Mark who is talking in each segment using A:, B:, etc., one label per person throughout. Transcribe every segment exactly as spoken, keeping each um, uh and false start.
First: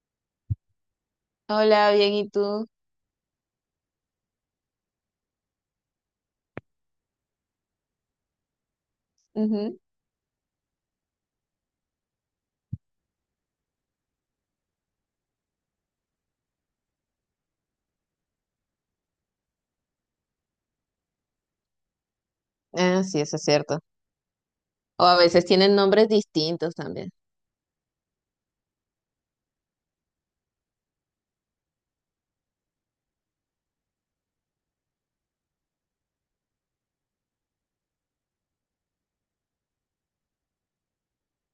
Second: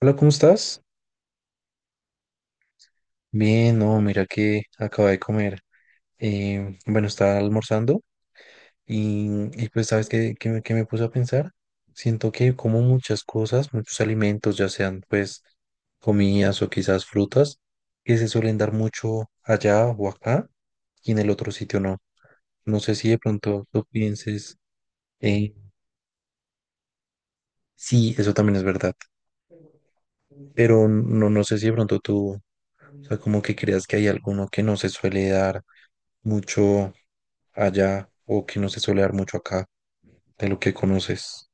A: Hola, ¿cómo estás?
B: Hola, bien, ¿y tú?
A: Bien, no, mira que acabo de comer. Eh, bueno, Estaba almorzando y, y
B: Ujú.
A: pues, ¿sabes qué, qué me, qué me puse a pensar? Siento que como muchas cosas, muchos alimentos, ya sean pues comidas o quizás frutas, que se suelen dar mucho allá o acá y en el otro sitio no. No sé
B: Ah,
A: si de
B: sí, eso es
A: pronto
B: cierto.
A: tú pienses,
B: O a veces
A: eh,
B: tienen nombres distintos también.
A: sí, eso también es verdad, pero no, no sé si de pronto tú, o sea, como que creas que hay alguno que no se suele dar mucho allá o que no se suele dar mucho acá de lo que conoces.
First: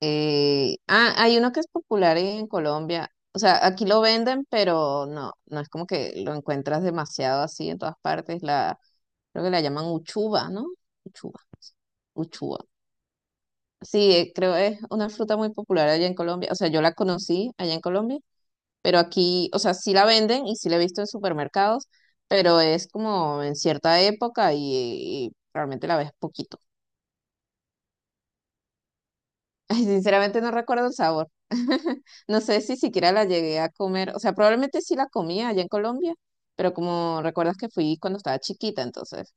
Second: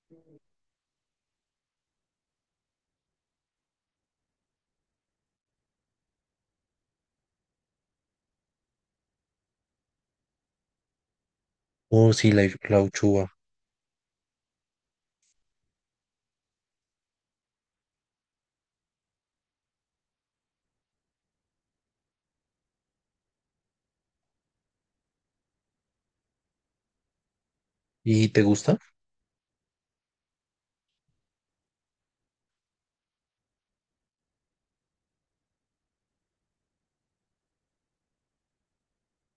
B: Eh, ah, hay uno que es popular en Colombia. O sea, aquí lo venden, pero no, no es como que lo encuentras demasiado así en todas partes. La, creo que la llaman uchuva, ¿no? Uchuva,
A: Oh, sí, la,
B: uchuva.
A: la uchuva.
B: Sí, eh, creo es una fruta muy popular allá en Colombia. O sea, yo la conocí allá en Colombia, pero aquí, o sea, sí la venden y sí la he visto en supermercados, pero es como en cierta época y, y realmente la ves poquito.
A: ¿Y te gusta?
B: Ay, sinceramente no recuerdo el sabor. No sé si siquiera la llegué a comer, o sea, probablemente sí la comía allá en Colombia, pero como recuerdas que fui cuando estaba chiquita, entonces,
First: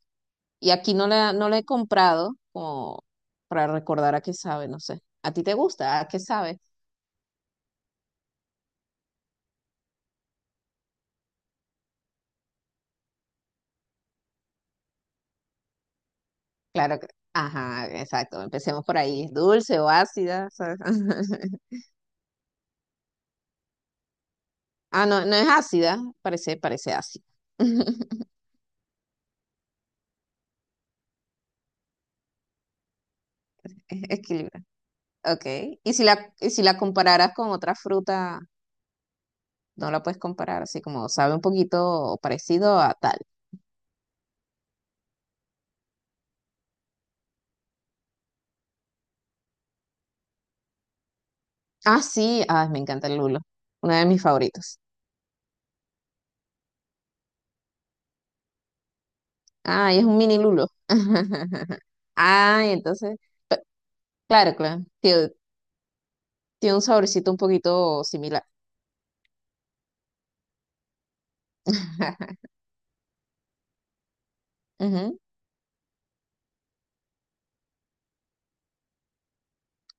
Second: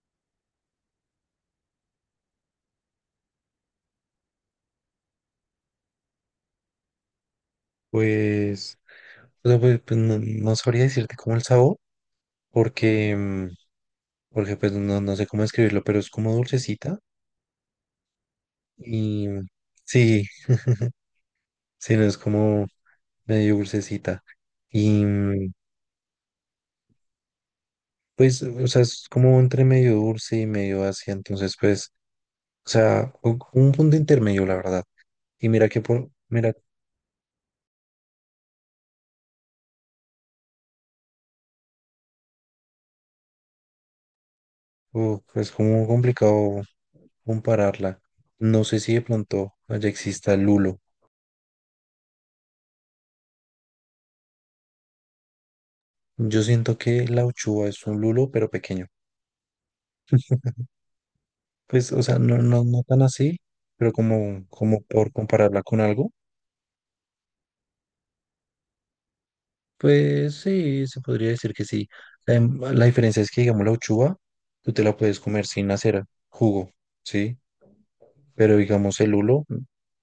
B: y aquí no la, no la he comprado como para recordar a qué sabe, no sé. ¿A ti te gusta? ¿A qué sabe?
A: Pues, o sea, pues, pues, no, no sabría decirte cómo el sabor, porque, mm, porque pues no, no sé cómo describirlo, pero es como dulcecita.
B: Claro que, ajá, exacto, empecemos por ahí.
A: y
B: ¿Es
A: mm,
B: dulce o
A: sí,
B: ácida? ¿Sabes?
A: sí, no es como medio dulcecita. Y
B: Ah, no, no es
A: mm,
B: ácida, parece, parece ácida.
A: pues, o sea, es como entre medio dulce y medio ácida, entonces pues, o sea, un un punto
B: Es
A: intermedio, la
B: equilibrada.
A: verdad.
B: Ok.
A: Y mira que
B: Y si
A: por,
B: la, y
A: mira,
B: si la compararas con otra fruta, no la puedes comparar, así como sabe un poquito parecido a tal.
A: uf, es como complicado compararla. No sé si de pronto allá exista lulo.
B: Ah, sí, ay, me encanta el lulo. Uno de mis favoritos.
A: Yo siento que la uchuva es un lulo, pero pequeño.
B: Ay, es un mini lulo.
A: Pues, o sea, no, no,
B: Ay,
A: no tan
B: entonces,
A: así,
B: pe-
A: pero como,
B: claro,
A: como
B: claro.
A: por
B: Tiene,
A: compararla con algo,
B: tiene un saborcito un poquito similar.
A: pues sí, se podría decir que sí. La, em- la diferencia es que, digamos, la uchuva, tú te la puedes
B: Ujú.
A: comer sin hacer jugo, ¿sí? Pero, digamos, el lulo,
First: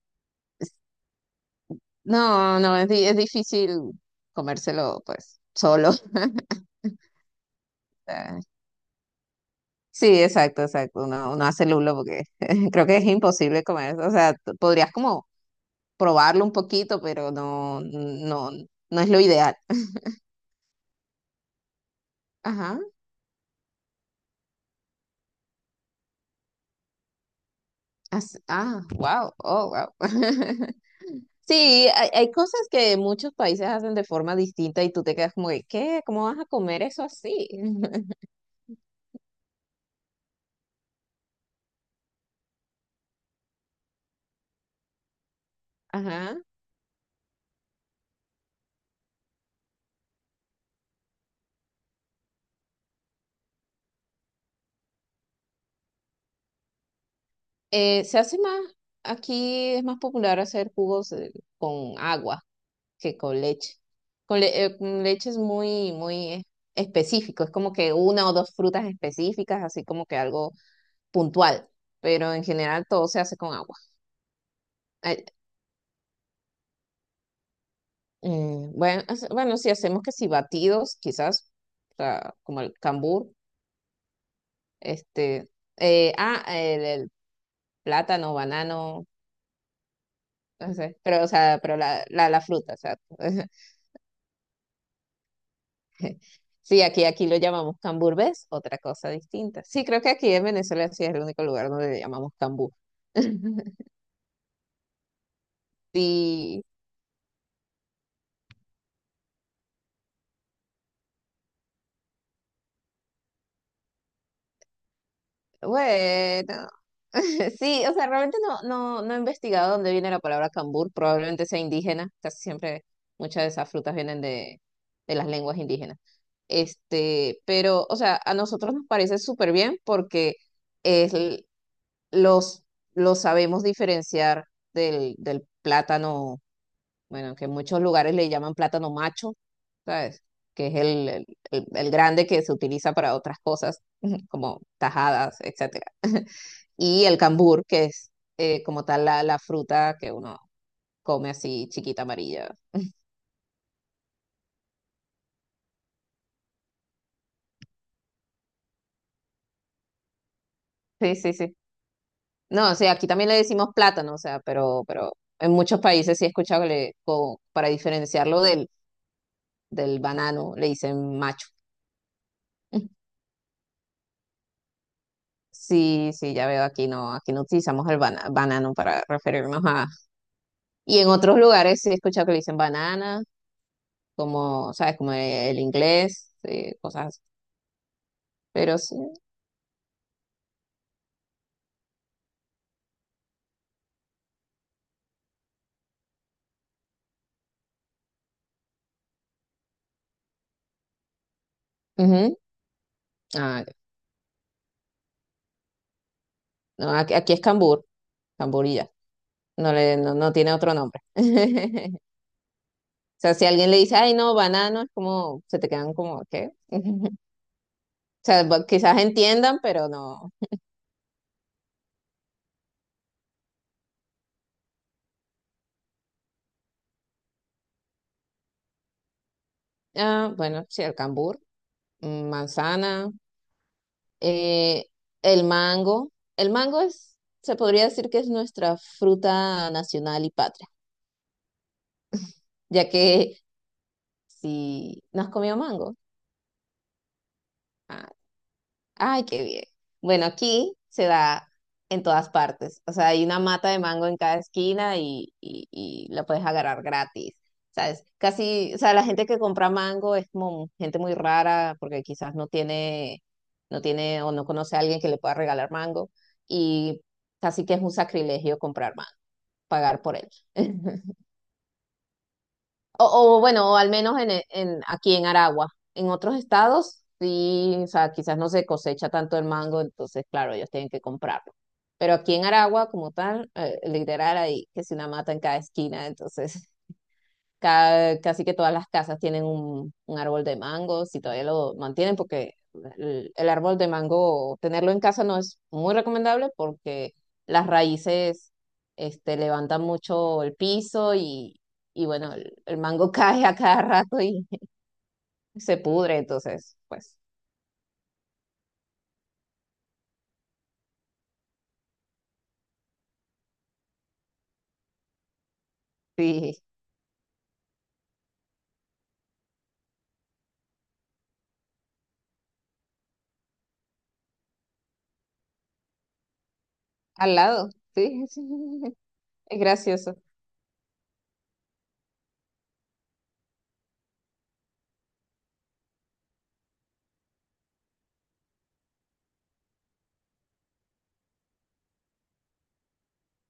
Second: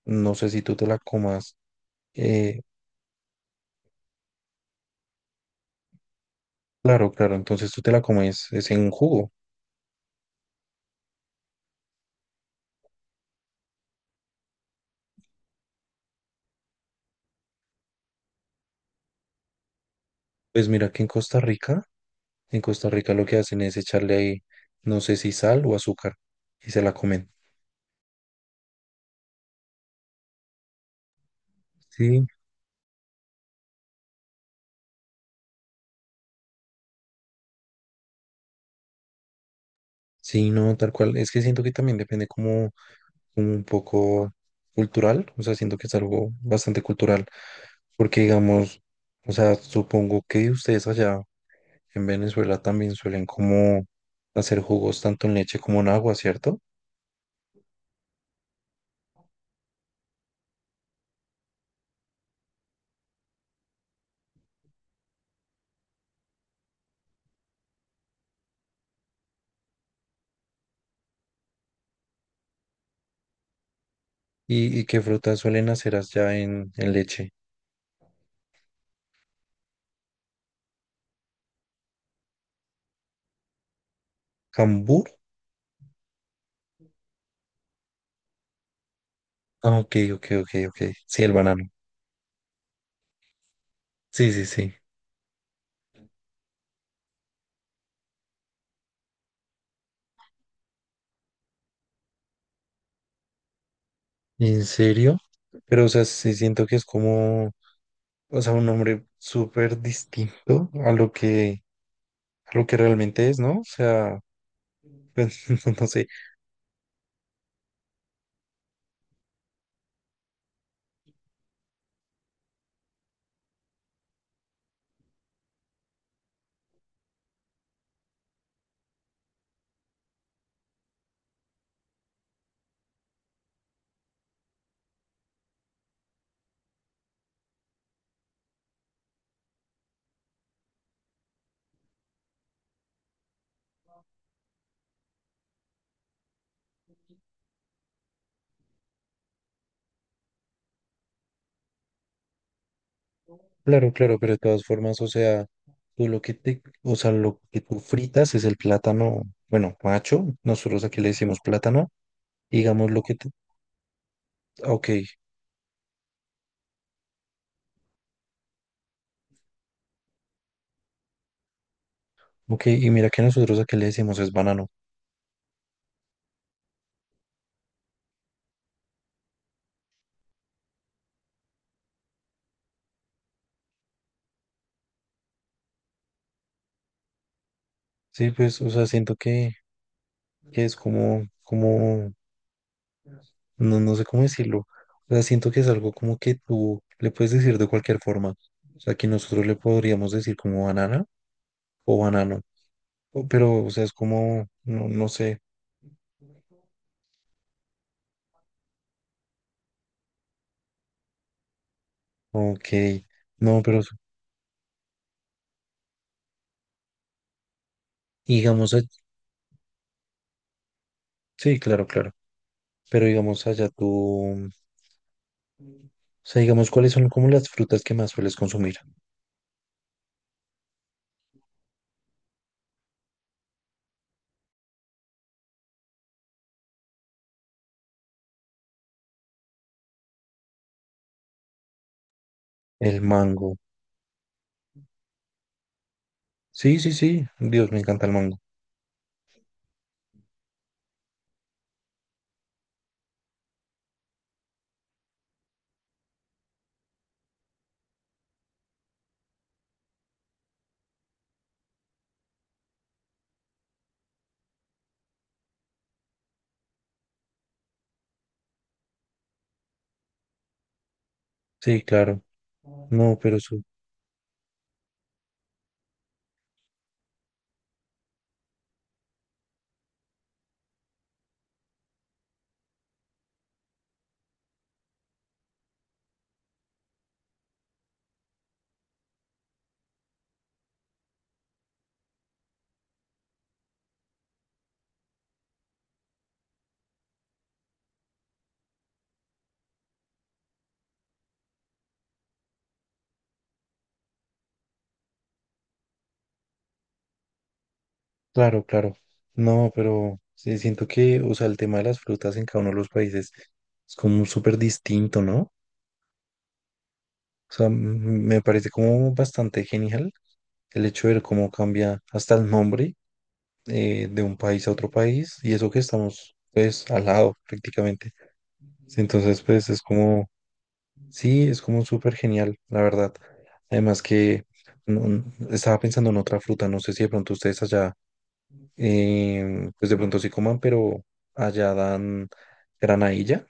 A: no sé si tú te la comas.
B: No,
A: eh,
B: no, es, di- es difícil comérselo, pues, solo.
A: claro, claro, entonces tú te la comes es en un jugo.
B: Sí, exacto, exacto. Uno, uno hace lulo porque creo que es imposible comer. O sea, t- podrías como probarlo un poquito, pero no, no, no es lo ideal.
A: Pues mira que en Costa Rica. En
B: Ajá.
A: Costa Rica lo que hacen es echarle ahí, no sé si sal o azúcar, y se la comen.
B: As- Ah, wow, oh, wow. Sí, hay,
A: Sí.
B: hay cosas que muchos países hacen de forma distinta y tú te quedas como que, ¿qué? ¿Cómo vas a comer eso así?
A: Sí, no, tal cual. Es que siento que también depende como, como un poco cultural, o sea, siento que es algo
B: Ajá.
A: bastante cultural, porque digamos, o sea, supongo que ustedes allá en Venezuela también suelen como hacer jugos tanto en leche como en agua, ¿cierto?
B: Eh, se hace más, Aquí es más popular hacer jugos eh, con agua. Que con leche. Con, le- eh, con leche es muy, muy eh, específico, es como que una o dos frutas específicas, así como que algo puntual, pero en general todo se hace con agua.
A: Y, ¿y qué
B: Ay,
A: frutas suelen hacer allá en, en leche?
B: mm, bueno, hace- bueno, si hacemos que si batidos, quizás, o sea, como el cambur,
A: ¿Cambur?
B: este, eh, ah, el, el plátano, banano,
A: Ah, ok, ok, ok,
B: no
A: ok.
B: sé,
A: Sí,
B: pero, o
A: el
B: sea,
A: banano.
B: pero la, la, la fruta, o sea,
A: Sí, sí, sí.
B: Sí, aquí, aquí lo llamamos camburbés, otra cosa distinta. Sí, creo que aquí en Venezuela sí es el único lugar donde le llamamos cambur.
A: ¿En serio? Pero, o sea, sí
B: Sí,
A: siento que es como, o sea, un hombre súper distinto a lo que, a lo que realmente es, ¿no? O sea, pues, no sé.
B: bueno. Sí, o sea, realmente no, no, no he investigado dónde viene la palabra cambur, probablemente sea indígena, casi siempre muchas de esas frutas vienen de, de las lenguas indígenas. Este, pero, o sea, a nosotros nos parece súper bien porque es, l- los, los sabemos diferenciar del, del plátano, bueno, que en muchos lugares le llaman plátano macho, ¿sabes? Que es el, el- el- el grande que se utiliza para otras cosas, como tajadas, etcétera. Y el cambur, que es eh, como tal la, la fruta que uno come así chiquita amarilla.
A: Claro, claro, pero de todas formas, o sea, tú lo que te, o sea, lo que tú fritas es el plátano, bueno, macho, nosotros aquí le
B: Sí, sí,
A: decimos
B: sí.
A: plátano,
B: No, o
A: digamos
B: sea,
A: lo
B: aquí
A: que
B: también
A: te,
B: le decimos plátano, o sea,
A: ah,
B: pero,
A: ok,
B: pero en muchos países sí he escuchado que le, co- para diferenciarlo del, del banano le dicen macho.
A: ok, y mira que nosotros aquí le decimos es banano.
B: Sí, sí, ya veo, aquí no, aquí no utilizamos el bana- banano para referirnos a, y en otros lugares sí he escuchado que le dicen banana, como, ¿sabes? Como el inglés, eh, cosas así.
A: Sí, pues, o
B: Pero
A: sea,
B: sí.
A: siento que, que es como, como, no, no sé cómo decirlo. O sea, siento que es algo como que tú le puedes decir de cualquier forma. O sea, que nosotros le podríamos decir como banana o
B: Ujú.
A: banano. O-
B: Ah,
A: Pero, o
B: ya.
A: sea, es como, no, no sé.
B: No, aquí, aquí es cambur, camburilla. No le, no, No tiene otro nombre.
A: Ok.
B: O sea, si
A: No,
B: alguien
A: pero
B: le
A: s-
B: dice, ay, no, banano, es como, se te quedan como, ¿qué? O sea, bu-
A: Digamos, a-
B: quizás entiendan, pero no.
A: sí, claro, claro. Pero digamos allá tú, o sea, digamos, ¿cuáles son como las frutas que más sueles consumir?
B: Ah, bueno, sí, el cambur, mm, manzana, eh, el mango. El mango es, se podría decir que es nuestra fruta nacional y patria ya
A: El
B: que
A: mango.
B: sí, ¿no has comido mango?
A: Sí, sí, sí. Dios, me encanta
B: Ah,
A: el mango.
B: ay, qué bien. Bueno, aquí se da en todas partes. O sea, hay una mata de mango en cada esquina y, y, y la puedes agarrar gratis. ¿Sabes? Casi, o sea, la gente que compra mango es como gente muy rara porque quizás no tiene, no tiene o no conoce a alguien que le pueda regalar mango y casi que es un sacrilegio comprar mango, pagar por él.
A: Sí, claro. No,
B: O,
A: pero
B: o
A: su-
B: bueno, o al menos en, e- en- aquí en Aragua. En otros estados, sí, o sea, quizás no se cosecha tanto el mango, entonces, claro, ellos tienen que comprarlo. Pero aquí en Aragua, como tal, eh, literal, hay que si una mata en cada esquina, entonces Ca- casi que todas las casas tienen un, un árbol de mango, si todavía lo mantienen, porque el, el árbol de mango, tenerlo en casa no es muy recomendable porque las raíces este, levantan mucho el piso y, y bueno, el, el mango cae a cada rato y se pudre, entonces, pues
A: Claro, claro. No, pero sí, siento que, o sea, el tema de las frutas en cada uno de los países es como súper distinto, ¿no?
B: sí,
A: O sea, m- me parece como bastante genial el hecho de ver cómo cambia hasta el nombre eh, de un país a otro país y eso que estamos, pues, al
B: al
A: lado
B: lado,
A: prácticamente.
B: sí,
A: Sí, entonces,
B: es
A: pues, es
B: gracioso.
A: como, sí, es como súper genial, la verdad. Además que no- estaba pensando en otra fruta, no sé si de pronto ustedes allá eh, pues de pronto sí coman, pero allá dan granadilla.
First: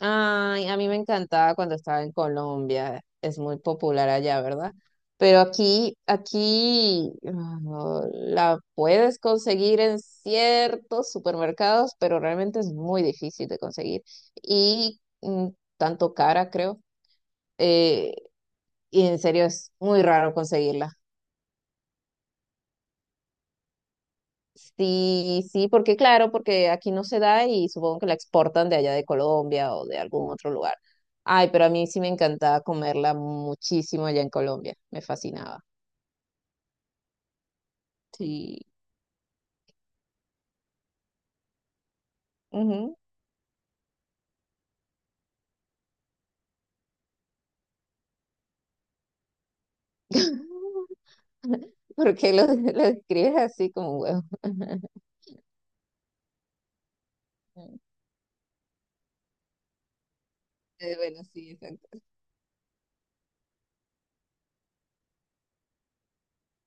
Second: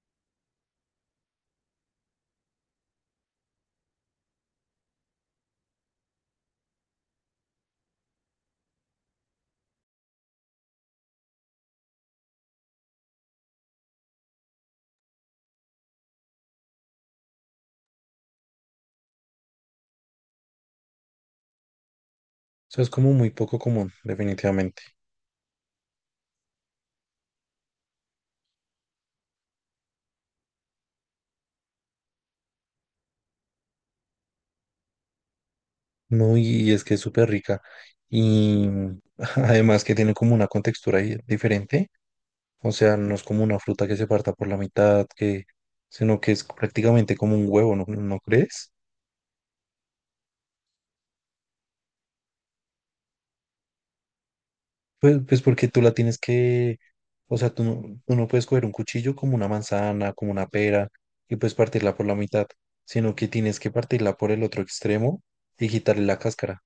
B: Ay, a mí me encantaba cuando estaba en Colombia, es muy popular allá, ¿verdad? Pero aquí, aquí ah, la puedes conseguir en ciertos supermercados, pero realmente es muy difícil de conseguir y mm, tanto cara, creo. eh, y en serio es muy raro conseguirla.
A: Eso es como muy poco común, definitivamente.
B: Sí, sí, porque claro, porque aquí no se da y supongo que la exportan de allá de Colombia o de algún otro lugar. Ay, pero a mí sí me encantaba comerla muchísimo allá en Colombia, me fascinaba.
A: No, y es que es súper rica.
B: Sí.
A: Y además que tiene como una contextura ahí diferente. O
B: Ujú.
A: sea, no es como una fruta que se parta por la mitad, que, sino que es prácticamente como un huevo, ¿no, no crees?
B: ¿Por qué lo, lo describes así como un huevo?
A: Pues, pues porque tú la tienes que, o sea, tú no, tú no puedes coger un cuchillo como una manzana, como una pera,
B: Eh, bueno,
A: y
B: sí,
A: pues partirla
B: exacto.
A: por la mitad, sino que tienes que partirla por el otro extremo y quitarle la cáscara.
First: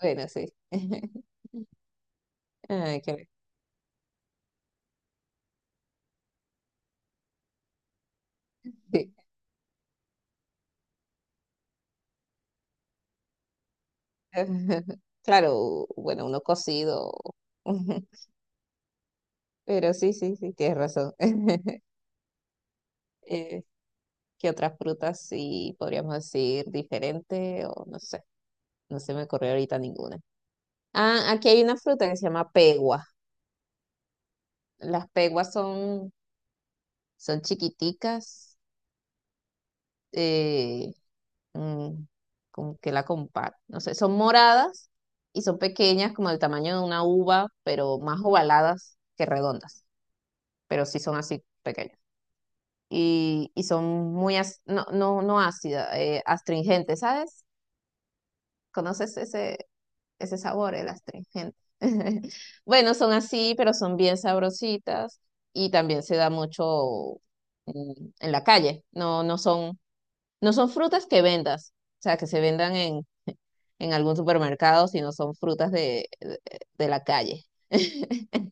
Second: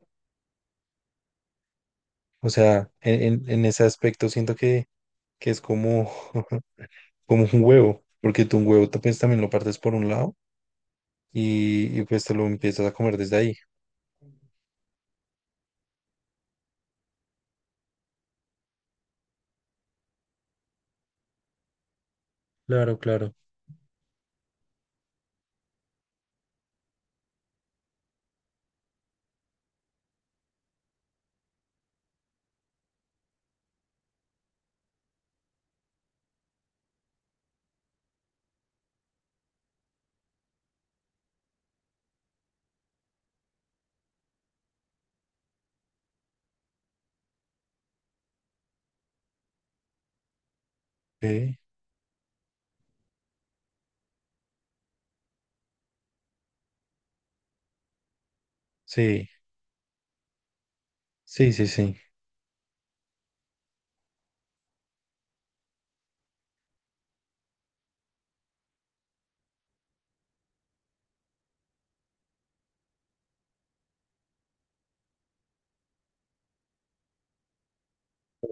B: Bueno, sí.
A: O sea,
B: Ay,
A: en,
B: qué-
A: en- en ese aspecto siento que, que es como, como un huevo, porque tú un
B: bueno,
A: huevo ta-
B: sí.
A: pues también lo partes por un lado y, y pues te lo empiezas a comer desde ahí.
B: Claro, bueno, uno cocido, pero sí, sí, sí, tienes razón.
A: Claro, claro.
B: Eh, ¿qué otras frutas sí podríamos decir diferente? O no sé, no se me ocurrió ahorita ninguna. Ah, aquí hay una fruta que se llama pegua. Las peguas son, son chiquiticas, eh, mm, como que la comparo, no sé, son moradas y son pequeñas como el tamaño de una uva, pero más ovaladas que redondas, pero sí son así
A: Ok.
B: pequeñas. Y, y son muy, ac- no, no, no ácidas, eh, astringentes, ¿sabes? ¿Conoces
A: Sí,
B: ese, ese sabor, el
A: sí,
B: astringente?
A: sí, sí.
B: Bueno, son así, pero son bien sabrositas y también se da mucho mm, en la calle. No, no son no son frutas que vendas, o sea, que se vendan en, en algún supermercado, sino son frutas de, de, de la calle.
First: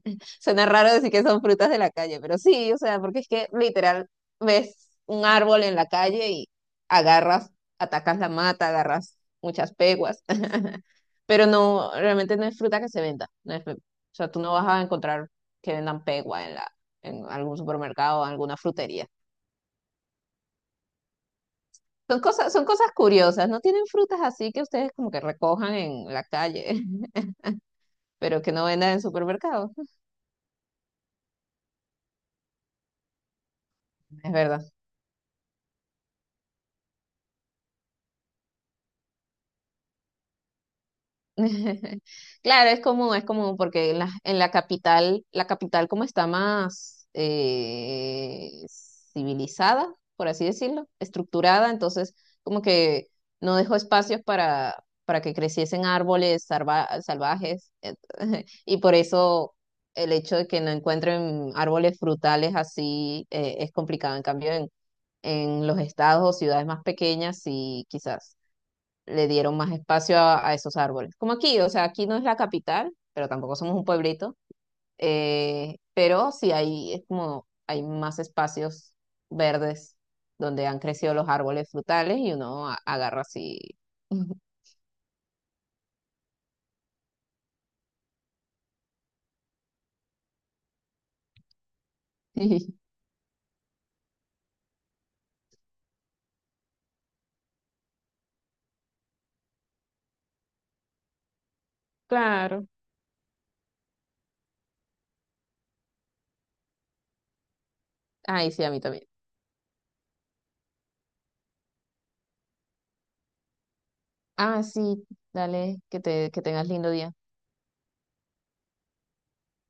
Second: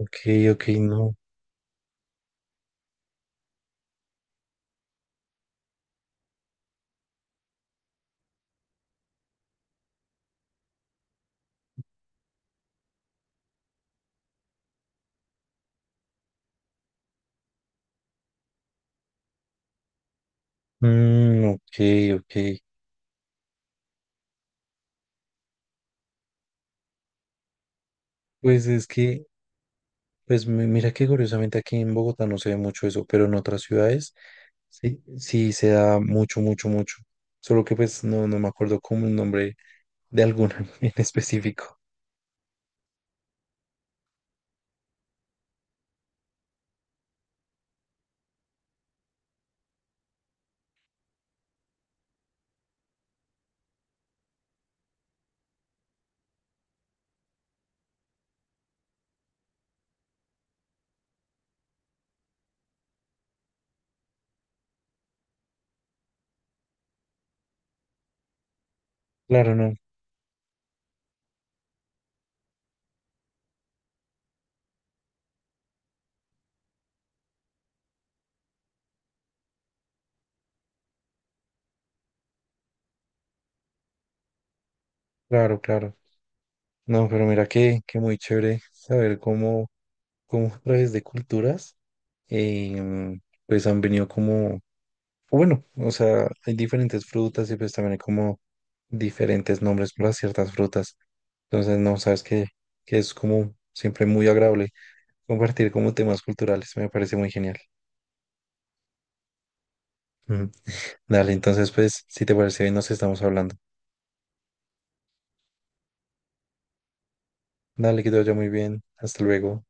A: Ok, ok,
B: Suena raro decir
A: no.
B: que son frutas de la calle, pero sí, o sea, porque es que literal ves un árbol en la calle y agarras, atacas la mata, agarras muchas peguas, pero no, realmente no es fruta que se venda. No es- O sea, tú no vas a encontrar que vendan pegua en la, en algún supermercado o alguna frutería.
A: Mm, ok,
B: Son
A: ok.
B: cosas, son cosas curiosas, no tienen frutas así que ustedes como que recojan en la calle, pero que no
A: Pues es
B: vendan en
A: que
B: supermercados.
A: pues mi- mira que curiosamente aquí en Bogotá no se ve mucho eso, pero en otras ciudades
B: Es verdad.
A: sí, sí se da mucho, mucho, mucho. Solo que pues no, no me acuerdo como el nombre de alguna en específico.
B: Claro, es común, es común, porque en la, en la capital, la capital como está más eh, civilizada, por así decirlo, estructurada, entonces como que no dejó espacios para, para que creciesen árboles salva- salvajes, et- y por eso el hecho de que no encuentren árboles frutales así eh, es complicado. En cambio, en, en los estados o ciudades más pequeñas, sí, quizás le
A: Claro,
B: dieron más
A: no,
B: espacio a, a esos árboles. Como aquí, o sea, aquí no es la capital, pero tampoco somos un pueblito, eh, pero sí hay, es como, hay más espacios verdes donde han crecido los árboles frutales y uno a- agarra así.
A: claro, claro. No, pero mira que, que muy chévere saber cómo, cómo a través de culturas
B: Sí,
A: em, pues han venido como, o bueno, o sea, hay diferentes frutas y pues también hay como diferentes nombres para ciertas frutas. Entonces, no, sabes que,
B: claro.
A: que es como siempre muy agradable compartir como temas culturales, me parece muy genial.
B: Ay, sí, a mí también.
A: Ujú. Dale, entonces pues, si te parece bien, nos estamos hablando.
B: Ah, sí, dale, que te, que tengas lindo día.
A: Dale, que te vaya muy bien. Hasta luego.